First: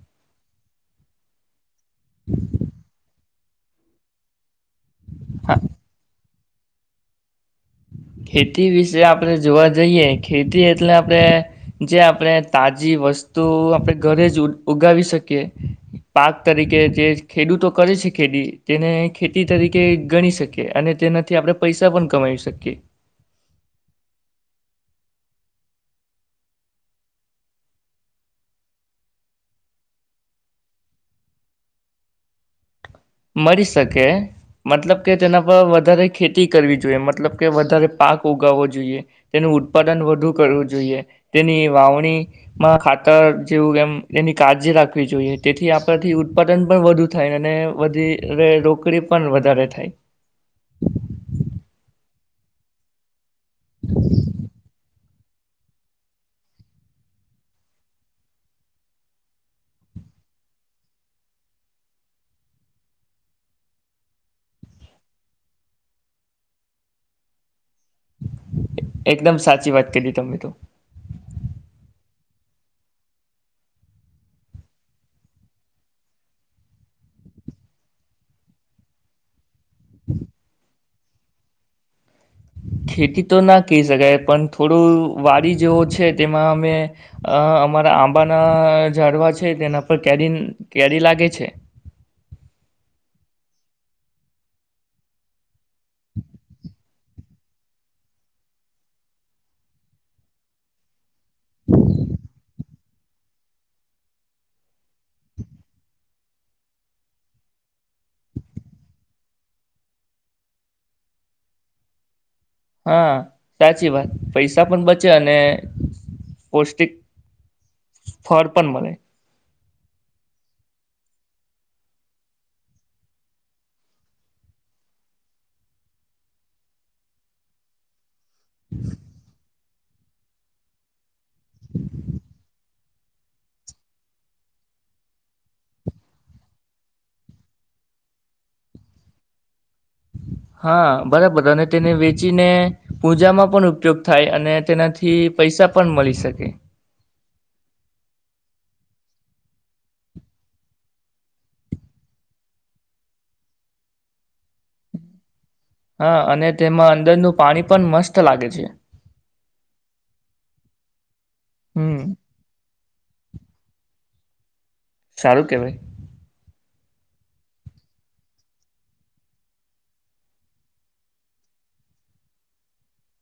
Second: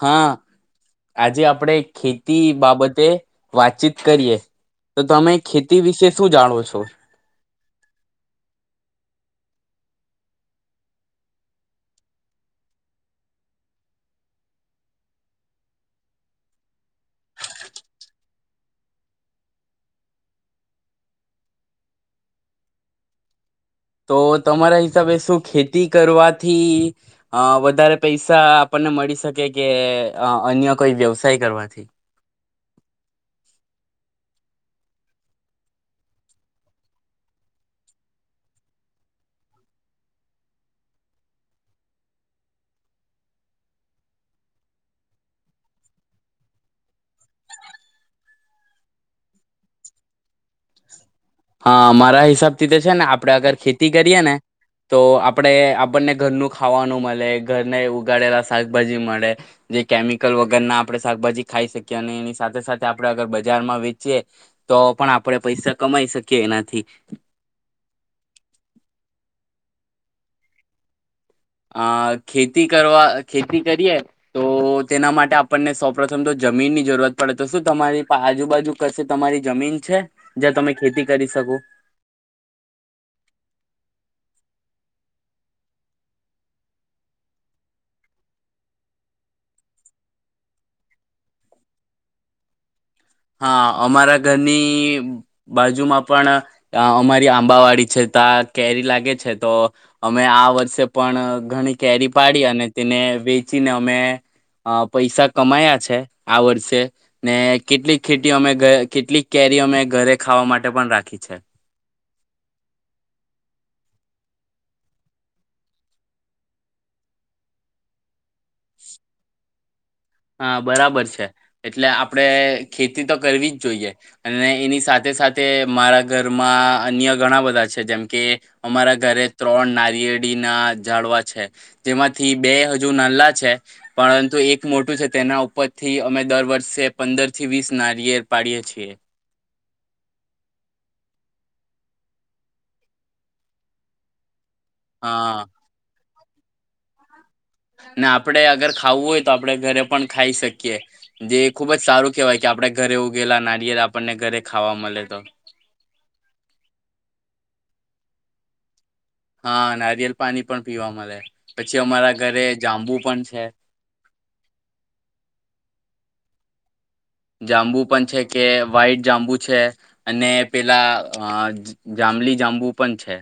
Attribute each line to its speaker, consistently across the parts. Speaker 1: હા આજે આપડે ખેતી બાબતે વાતચીત કરીએ. તો તમે
Speaker 2: હા
Speaker 1: ખેતી વિશે શું જાણો છો.
Speaker 2: ખેતી વિશે આપણેે જોવા જઈએ ખેતી એટલે આપણે જે આપણે તાજી વસ્તુ આપણે ઘરે જ ઉગાવી શકીએ પાક તરીકે જે ખેડૂતો કરે છે ખેતી તેને ખેતી તરીકે ગણી શકીએ અને તેનાથી આપણે પૈસા પણ કમાવી શકીએ.
Speaker 1: તો તમારા હિસાબે શું ખેતી કરવાથી અ વધારે પૈસા આપણને મળી શકે કે અન્ય કોઈ વ્યવસાય કરવાથી.
Speaker 2: મળી શકે મતલબ કે તેના પર વધારે ખેતી કરવી જોઈએ મતલબ કે વધારે પાક ઉગાવવો જોઈએ તેનું ઉત્પાદન વધુ કરવું જોઈએ તેની વાવણીમાં ખાતર જેવું એમ તેની કાળજી રાખવી જોઈએ તેથી આપણેથી ઉત્પાદન પણ વધુ થાય અને વધી રોકડી પણ વધારે થાય.
Speaker 1: હા મારા હિસાબથી તે છે ને આપ આપડે આગર ખેતી કરીયે ને તો આપણેે આપણને ઘરનું ખાવાનું મળે ઘરને ઉગાડેલા શાકભાજી મળે જે કેમિકલ વગરના આપણે શાકભાજી ખાઈ શકીએ અને એની સાથે સાથે આપણે અગર બજારમાં વેચીએ તો પણ આપણે પૈસા કમાઈ શકીએ. કે એનાથી.
Speaker 2: એકદમ સાચી વાત કરી તમે તો.
Speaker 1: અ ખેતી કરવા ખેતી કરીએ તો તેના માટે આપણને સૌ પ્રથમ તો જમીનની જરૂરત પડે તો શું તમારી પા આજુબાજુ કશે તમારી જમીન છે જ્યાં તમે ખેતી કરી શકો.
Speaker 2: ખેતી તો ના કહી શકાય પણ થોડું વાડી જેવો છે તેમાં અમે અમારા આંબાના ઝાડવા છે તેના પર કેરી કેરી લાગે છે.
Speaker 1: હા અમારા ઘરની બાજુમાં પણ અમારી આંબાવાડી છે ત્યા કેરી લાગે છે તો અમે આ વર્ષે પણ ઘણી કેરી પાડી અને તેને વેચીને અમે અ પૈસા કમાયા છે આ વર્ષે ને કેટલીક ખેતી અમે કેટલીક કેરી અમે ઘરે ખાવા માટે પણ રાખી છે.
Speaker 2: હા સાચી વાત પૈસા પણ બચે અને પૌષ્ટિક ફળ પણ મળે.
Speaker 1: હા બરાબર છે એટલે આપડે ખેતી તો કરવી જ જોઈએ અને એની સાથે સાથે મારા ઘરમાં અન્ય ઘણા બધા છે જેમ કે અમારા ઘરે ત્રણ નારિયેળીના ઝાડવા છે જેમાંથી બે હજુ નાલ્લા છે પરંતુ એક મો મોટુ છે તેના ઉપરથી અમે દર વર્ષે પંદરથી વીસ નારિયેલ પાડીએ છીએ.
Speaker 2: હા બરાબર અને તેને વેચીને પૂજામાં પણ ઉપયોગ થાય અને તેનાથી
Speaker 1: હા
Speaker 2: પૈસા પણ મળી શકે. [inaudible]
Speaker 1: ને આપણેે અગર ખાવું હોય તો આપણે ઘરે પણ ખાઈ શકીએ જે ખુબ જ સારું કેહેવાય કે આપણેે ઘરે ઉગેલા નારિયેર આપણને ઘરે ખાવા મળે તો.
Speaker 2: હા અને તેમાં અંદરનું પાણી પણ મસ્ત લાગે છે.
Speaker 1: હા નારિયેલ પાણી પણ પીવા મળે પછી
Speaker 2: હમ
Speaker 1: અમારા ઘરે જાંબુ પણ છે.
Speaker 2: સારું કહેવાય.
Speaker 1: જાંબુ પણ છે કે વ્હાઈટ જાંબુ છે અને પેલા અ જાંબલી જાંબુ પણ છે.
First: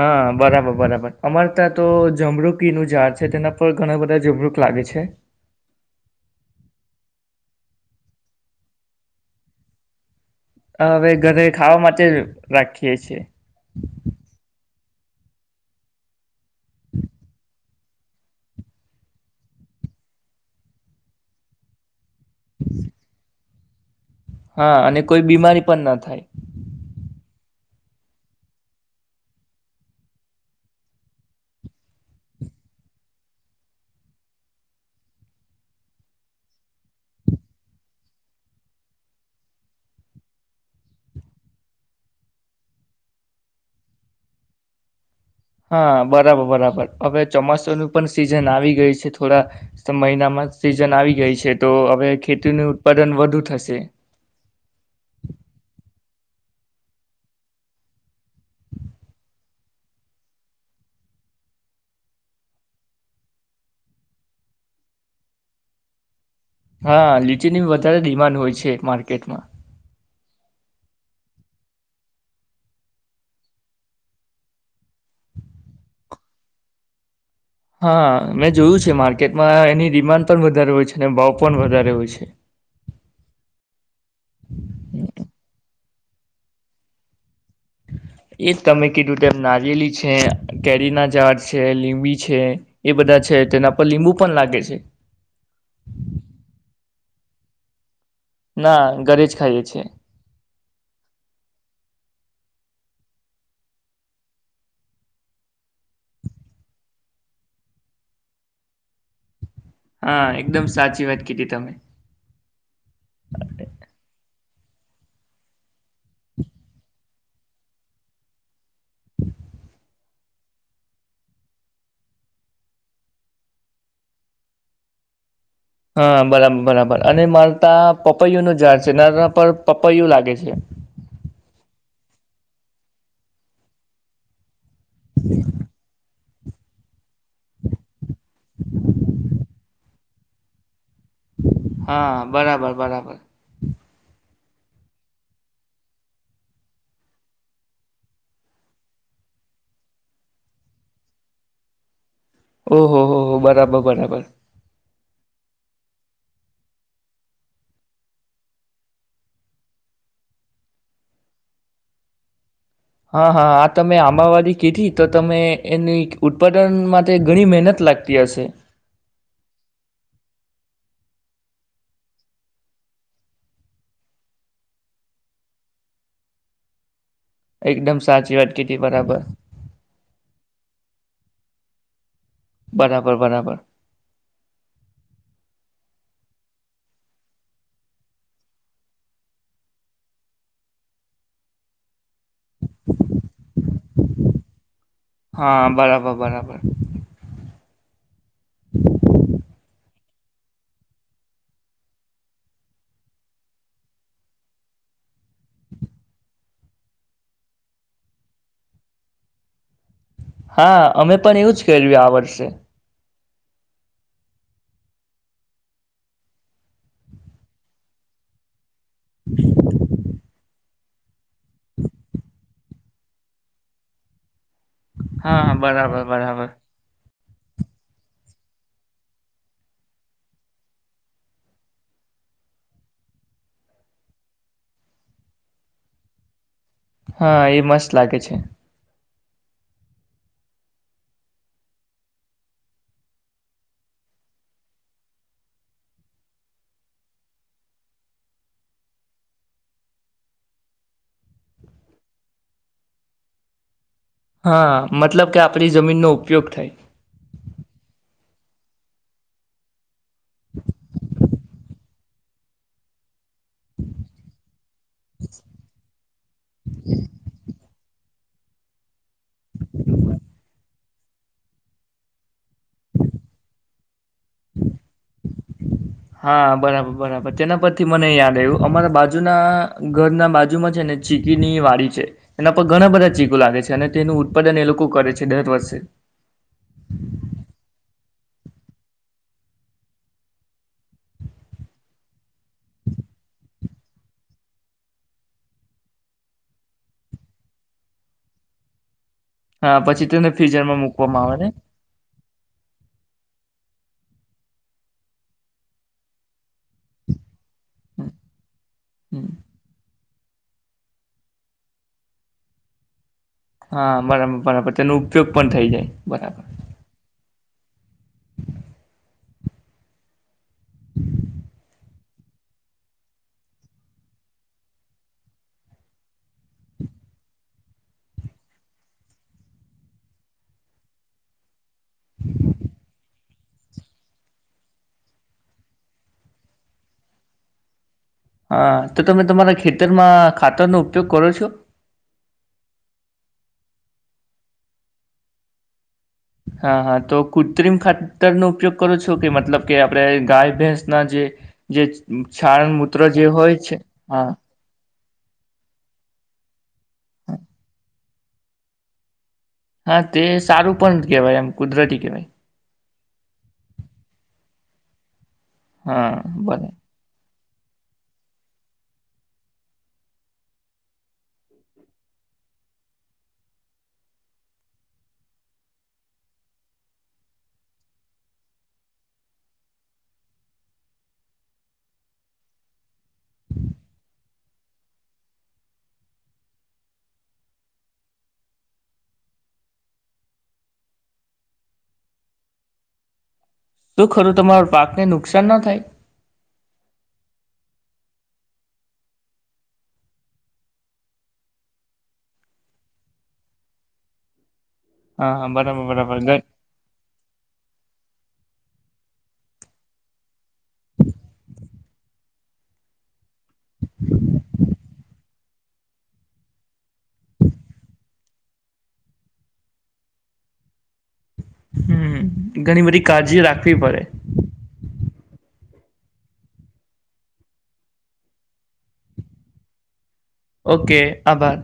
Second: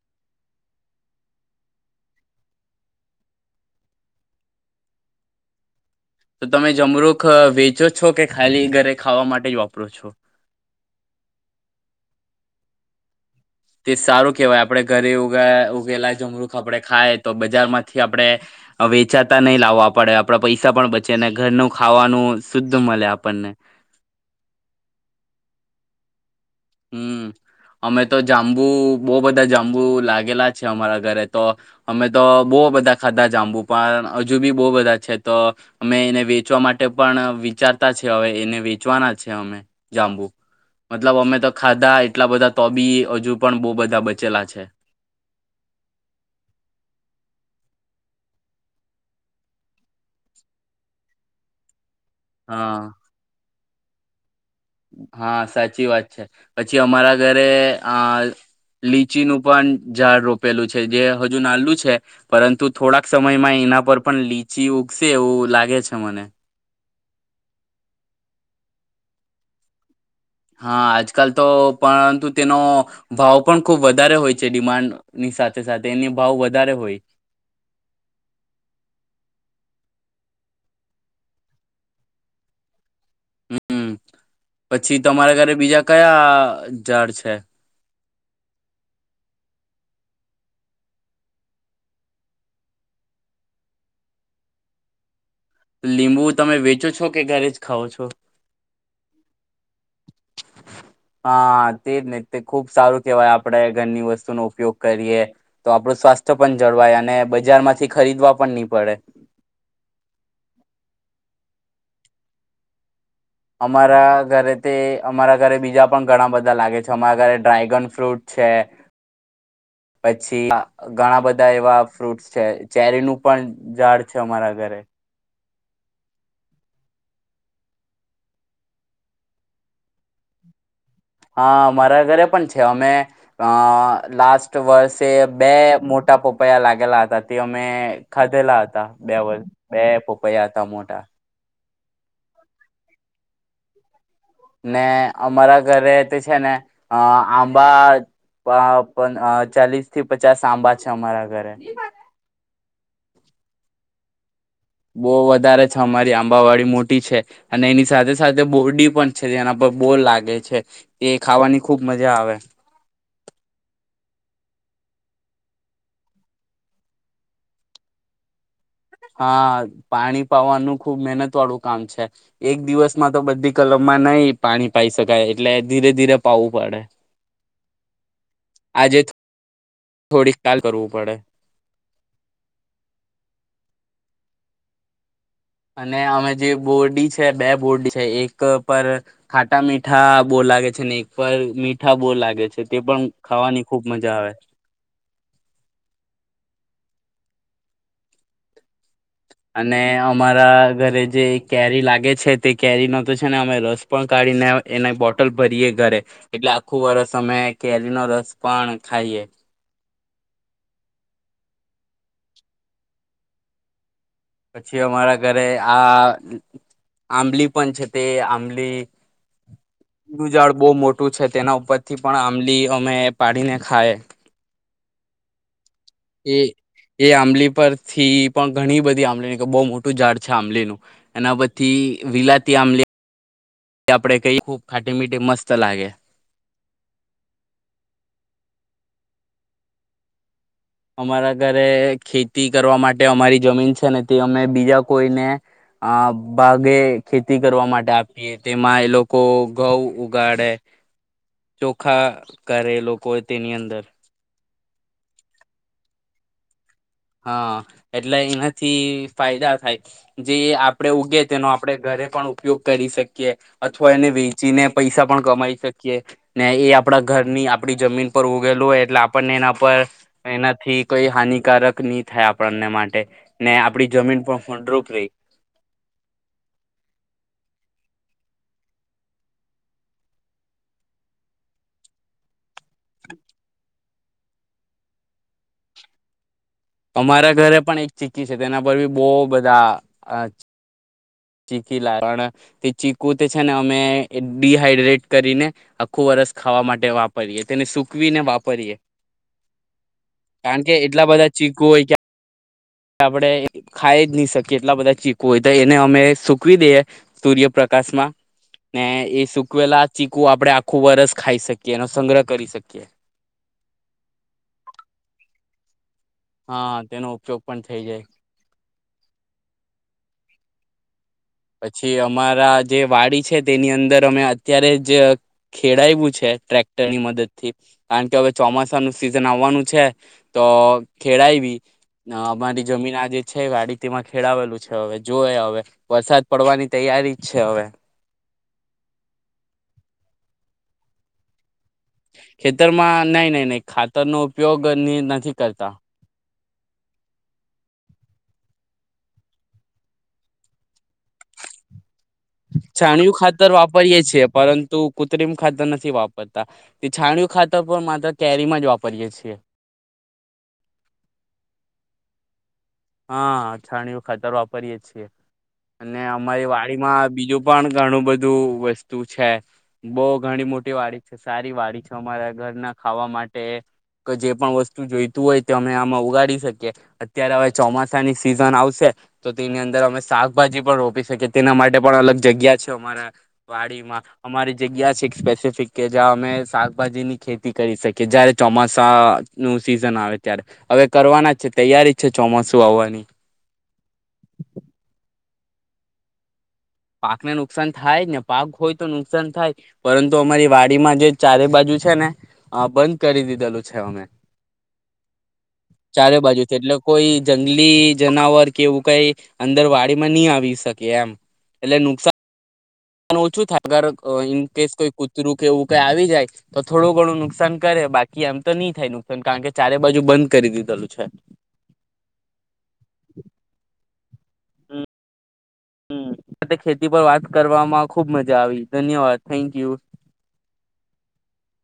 Speaker 2: હા બરાબર બરાબર અમારે ત્યાં તો જમરૂકીનું ઝાડ છે તેના પર ઘણા બધા જમરૂક લાગે છે.
Speaker 1: તો તમે જમરૂખ વેચો છો કે ખાલી ઘરે ખાવા માટે જ વાપરો છો.
Speaker 2: હવે ઘરે ખાવા માટે રાખીએ છીએ.
Speaker 1: તે સારું કેવાય આપડે ઘરે ઉગે ઉગેલા જમરૂખ આપડે ખાય તો બજારમાં થી આપણે વેચાતા નહીં લાવવા પડે આપણા પૈસા પણ બચે ને ઘરનું ખાવાનું નું શુદ્ધ મળે આપણને
Speaker 2: હા અને કોઈ બીમારી પણ ના થાય.
Speaker 1: હમ અમે તો જાંબુ બહુ બધા જાંબુ લાગેલા છે અમારા ઘરે તો અમે તો બહુ બધા ખાધા જાંબુ પણ હજુ બી બહુ બધા છે તો અમે એને વેચવા માટે પણ વિચારતા છે હવે એને વેચવાના છે અમે જાંબુ મતલબ અમે તો ખાધા એટલા બધા તોબી હજુ પણ બહુ બધા બચેલા છે.
Speaker 2: હા બરાબર બરાબર હવે ચોમાસુંનું પણ સીઝન આવી ગઈ છે થોડા મહિનામાં સીઝન આવી ગઈ છે તો હવે ખેતી નનું
Speaker 1: હા
Speaker 2: ઉત્પાદન વધુ થશે. છે.
Speaker 1: હા સાચી વાત છે પછી અમારા ઘરે લીચીનું પણ ઝાડ રોપેલું છે જે હજુ નાલું છે પરંતુ થોડાક સમયમાં એના પર પણ લીચી ઉગશે એવું લાગે છે મને.
Speaker 2: હા લીચી ની વધારે ડિમાન્ડ હોય છે માર્કેટમાં
Speaker 1: હા આજકાલ તો પરંતુ તેનો ભાવ પણ ખુબ વધારે હોય છે ડિમાન્ડની સાથે સાથે એની ભાવ વધારે હોય.
Speaker 2: હા મેં જોયું છે માર્કેટમાં એની ડિમાન્ડ પણ વધારે હોય છે અને ભાવ પણ વધારે હોય છે.
Speaker 1: હમ પછી તમારા ઘરે બીજા કયા ઝાડ છે.
Speaker 2: એ તમે કીધું તેમ નારિયેલી છે કેરીના ઝાડ છે લીંબી છે એ બધા છે તેના પર લીંબુ પણ લાગે છે.
Speaker 1: લીંબુ તમે વેચો છો કે ઘરે જ ખાવ છો?
Speaker 2: ના ઘરે જ ખાઈએ. છીએ.
Speaker 1: હા તેજ ને તે ખૂબ સારું કેહેવાય આપણે ઘરની વસ્તુનો ઉપયોગ કરીએ તો આપણું સ્વાસ્થ્ય પણ જળવાય અને બજારમાંથી ખરીદવા પણ નહી પડે.
Speaker 2: હા એકદમ સાચી વાત. કી દી તમે.
Speaker 1: અમારા ઘરે તે અમારા ઘરે બીજા પણ ઘણા બધા લાગે છે અમારા ઘરે ડ્રાયગન ફ્રૂટ છે. પછી ઘણા બધા એવા ફ્રૂટસ છે ચેરીનું પણ ઝાડ છે, અમારા ઘરે
Speaker 2: હા બરાબર બરાબર અને માર તા પપૈયું નુ ઝાડ છે નાના પર પપૈયું લાગે છે.
Speaker 1: હા મારા ઘરે પણ છે અમે અ લાસ્ટ વર્ષે બે મોટા પપ પયા લાગેલા હતા. તે અમે ખાધેલા હતા બે વષ બે પયા હતા મોટા
Speaker 2: હા બરાબર બરાબર.
Speaker 1: ને અમારા ઘરે તે છે ને અ આંબા ચાલીસ થી પચાસ આંબા છે અમારા ઘરે.
Speaker 2: ઓહ હો હો બરાબર બરાબર.
Speaker 1: બહુ વધારે છે અમારી આંબાવાડી મોટી છે અને એની સાથે સાથે બોરડી પણ છે જેના પર બોર લાગે છે એ ખાવાની ખુબ મજા આવે.
Speaker 2: હા હા આ તમે આંબાવાડી કીધી તો તમે એની ઉત્પાદન માટે ઘણી મહેનત લાગતી હશે.
Speaker 1: હા પાણી પાવાનું ખુબ મહેનત વાળું કામ છે એક દિવસમાં તો બધી કલમમાં નઈ પાણી પાઇ શકાય એટલે ધીરે ધીરે પાવવું પડે.
Speaker 2: એકદમ સાચી વાત કીધી
Speaker 1: આજે
Speaker 2: બરાબર
Speaker 1: થોડી કાલ કરવું પડે.
Speaker 2: બરાબર બરાબર.
Speaker 1: ને અમે જે બોરડી છે બે બોરડી છે એક પર ખાટા મીઠા બોર લાગે છે ને એક પર મીઠા બોર લાગે છે. તે પણ ખાવાની. ખુબ મજા આવે.
Speaker 2: હા બરાબર બરાબર. [inaudible]
Speaker 1: અને અમારા ઘરે જે કેરી લાગે છે તે કેરીનો તો છે ને અમે રસ પણ કાઢીને એના બોટલ ભરીએે ઘરે એટલે આખું વરસ અમે કેરીનો રસ પણ ખાઈએ.
Speaker 2: હા અમે પણ એવું જ કર્યું આ વર્ષે
Speaker 1: પછી અમારા ઘરે આ આંબલી પણ છે તે આંબલી
Speaker 2: [inaudible]
Speaker 1: ડું જાડ બહુ મોટું છે તેના ઉપરથી પણ આંબલી અમે પાડીને ખાય
Speaker 2: હા હા બરાબર
Speaker 1: એ
Speaker 2: બરાબર
Speaker 1: એ આંબલી પરથી પણ ઘણી બધી આંબલી બહુ મોટું ઝાડ છે આંબલીનું એના પછી વિલાતી આંબલી આપડે કહી ખૂબ ખાટી મીઠી મસ્ત લાગે
Speaker 2: હા એ મસ્ત લાગે છે
Speaker 1: અમારા ઘરે ખેતી કરવા માટે અમારી જમીન છે ને તે અમે બીજા કોઈને આ ભાગે ખેતી કરવા માટે આપીએ તેમાં એ લોકો ઘઉં ઉગાડે ચોખા કરે એ લોકો તેની અંદર
Speaker 2: હા મતલબ કે આપણી જમીનનો ઉપયોગ થાય
Speaker 1: હા એટલે એનાથી ફાયદા થાય જે આપડે ઉગે તેનો આપડે ઘરે પણ ઉપયોગ કરી શકે અથવા એને વેચીને પૈસા પણ કમાઈ શકીએ ને એ આપણા ઘરની આપણી જમીન ઉપર ઉગેલું હોય એટલે આપણને એના પર એનાથી કોઈ હાનિકારક ની થાય આપણને માટે ને આપડી જમીન પણ ફળદ્રુપ રહે
Speaker 2: હા બરાબર બરાબર તેના પરથી મને યાદ આવ્યું અમારા બાજુના ઘરના બાજુમાં છે ને ચીકીની વાડી છે એના પર ઘણા બધા ચીકુ લાગે છે અને તેનું ઉત્પાદન એ લોકો કરે છે દર વર્ષે
Speaker 1: અમારા ઘરે પણ એક ચીકી છે તેના પર બી બહુ બધા ચીકી લાવણ તે ચીકું તે છે ને અમે ડીહાઈડ્રેટ કરીને આખું વર્ષ ખાવા માટે વાપરીએ તેને સૂકવીને વાપરીએ
Speaker 2: હા પછી તેને
Speaker 1: કારણ
Speaker 2: ફ્રીઝરમાં મુકવામાં આવે ને
Speaker 1: આપડે ખાઈ જ નહી શકીએ એટલા બધા ચીકુ હોય તો એને અમે સુ સુકવી દે સૂર્યપ્રકાશમાં ને એ
Speaker 2: હમ, હમ.
Speaker 1: સુકવેલા - ચીકુ આપડે આખું વરસ ખાઈ શકીએ. એનો સંગ્રહ કરી શકીએ.
Speaker 2: હા બરાબર બરાબર તેનો ઉપયોગ પણ થઈ જાય. બરાબર.
Speaker 1: હા તેનો ઉપયોગ પણ થઈ જાય. પછી અમારા જે વાડી છે. તેની અંદર અમે અત્યારે જ ખેડાયવુ છે ટ્રેક્ટરની મદદથી કારણ કે હવે ચોમાસાનું સિઝન આવવાનું છે. તો ખેડાયવી ન અમારી જમીન આજે છે વાડી તેમાં ખેડાવેલુ છે. હવે જોએ હવે વરસાદ પડવાની તૈયારી જ છે હવે.
Speaker 2: હા, તો તમે તમારા ખેતરમાં ખાતરનો ઉપયોગ કરો છો.
Speaker 1: ખેતરમાં નઈ નઈ નઈ ખાતરનો ઉપયોગ નથી કરતા.
Speaker 2: હા હા તો કૃત્રિમ ખાતરનો ઉપયોગ કરો છો કે મતલબ કે આપડે ગાય ભેંસના જે જે છાણ મૂત્ર
Speaker 1: છાણયું
Speaker 2: જે
Speaker 1: ખાતર
Speaker 2: હોય છે?
Speaker 1: વાપરીએ છીએ
Speaker 2: હા.
Speaker 1: પરંતુ કૃત્રિમ ખાતર નથી વાપરતા. તે છાણિયું ખાતર પણ માત્ર કેરીમાં જ વાપરીએે છીએ.
Speaker 2: હા તે સારું પણ કેહવાય એમ કુદરતી કેહેવાય.
Speaker 1: હા છાણીયું ખાતર વાપરીએે છીએ. અને
Speaker 2: હા
Speaker 1: અમારી
Speaker 2: બને
Speaker 1: વાડીમાં બીજું પણ ઘણું બધું વસ્તુ છે. બઉ ઘણી મોટી વાડી છે. સારી વાડી છે. અમારા ઘરના ખાવા માટે કે જે પણ વસ્તુ જોઈતું હોય તો અમે આમાં ઉગાડી શકીએ અત્યારે હવે ચોમાસાની સિઝન આવશે તો તેની અંદર અમે શાકભાજી પણ રોપી શકીએ. તેના માટે પણ અલગ જગ્યા છે. અમારા વાડીમાં અમારી જગ્યા છે એક સ્પેસિફિક કે જ્યાં અમે શાકભાજીની ખેતી કરી શકીએ. જયારે ચોમાસાનું સિઝન આવે ત્યારે હવે કરવાના જ છે. તૈયારી છે ચોમાસું આવવાની
Speaker 2: તુ ખરું તમાર પાકને નુક નુકસાન ના થાય.
Speaker 1: પાકને નુકસાન થાય ને પાક હોય તો નુકસાન થાય. પરંતુ અમારી વાડીમાં જે ચારે બાજુ છે ને બંધ કરી દીધેલું છે અમે
Speaker 2: હા હા, બરાબર
Speaker 1: ચારે
Speaker 2: બરાબર ઘ
Speaker 1: બાજુથી એટલે કોઈ જંગલી જનાવર કે એવું કઈ અંદર વાડીમાં ની આવી શકે એમ એટલે નુકસાન ઓછું થાય. અગર કઈ ઇન કેસ ક કૂતરું કે એવું કઈ આવી જાય તો થોડું ઘણું નુકસાન કરે બાકી એમ તો ની થાય નુકસાન કારણ કે ચારે બાજુ બંધ કરી દીધેલું છે.
Speaker 2: હમ ઘણી બધી કાળજી રાખવી પડે.
Speaker 1: હમ હમ ખેતી પર વાત કરવામાં ખુબ મજા આવી. ધન્યવાદ થેન્ક યુ.
Speaker 2: ઓકે આભાર.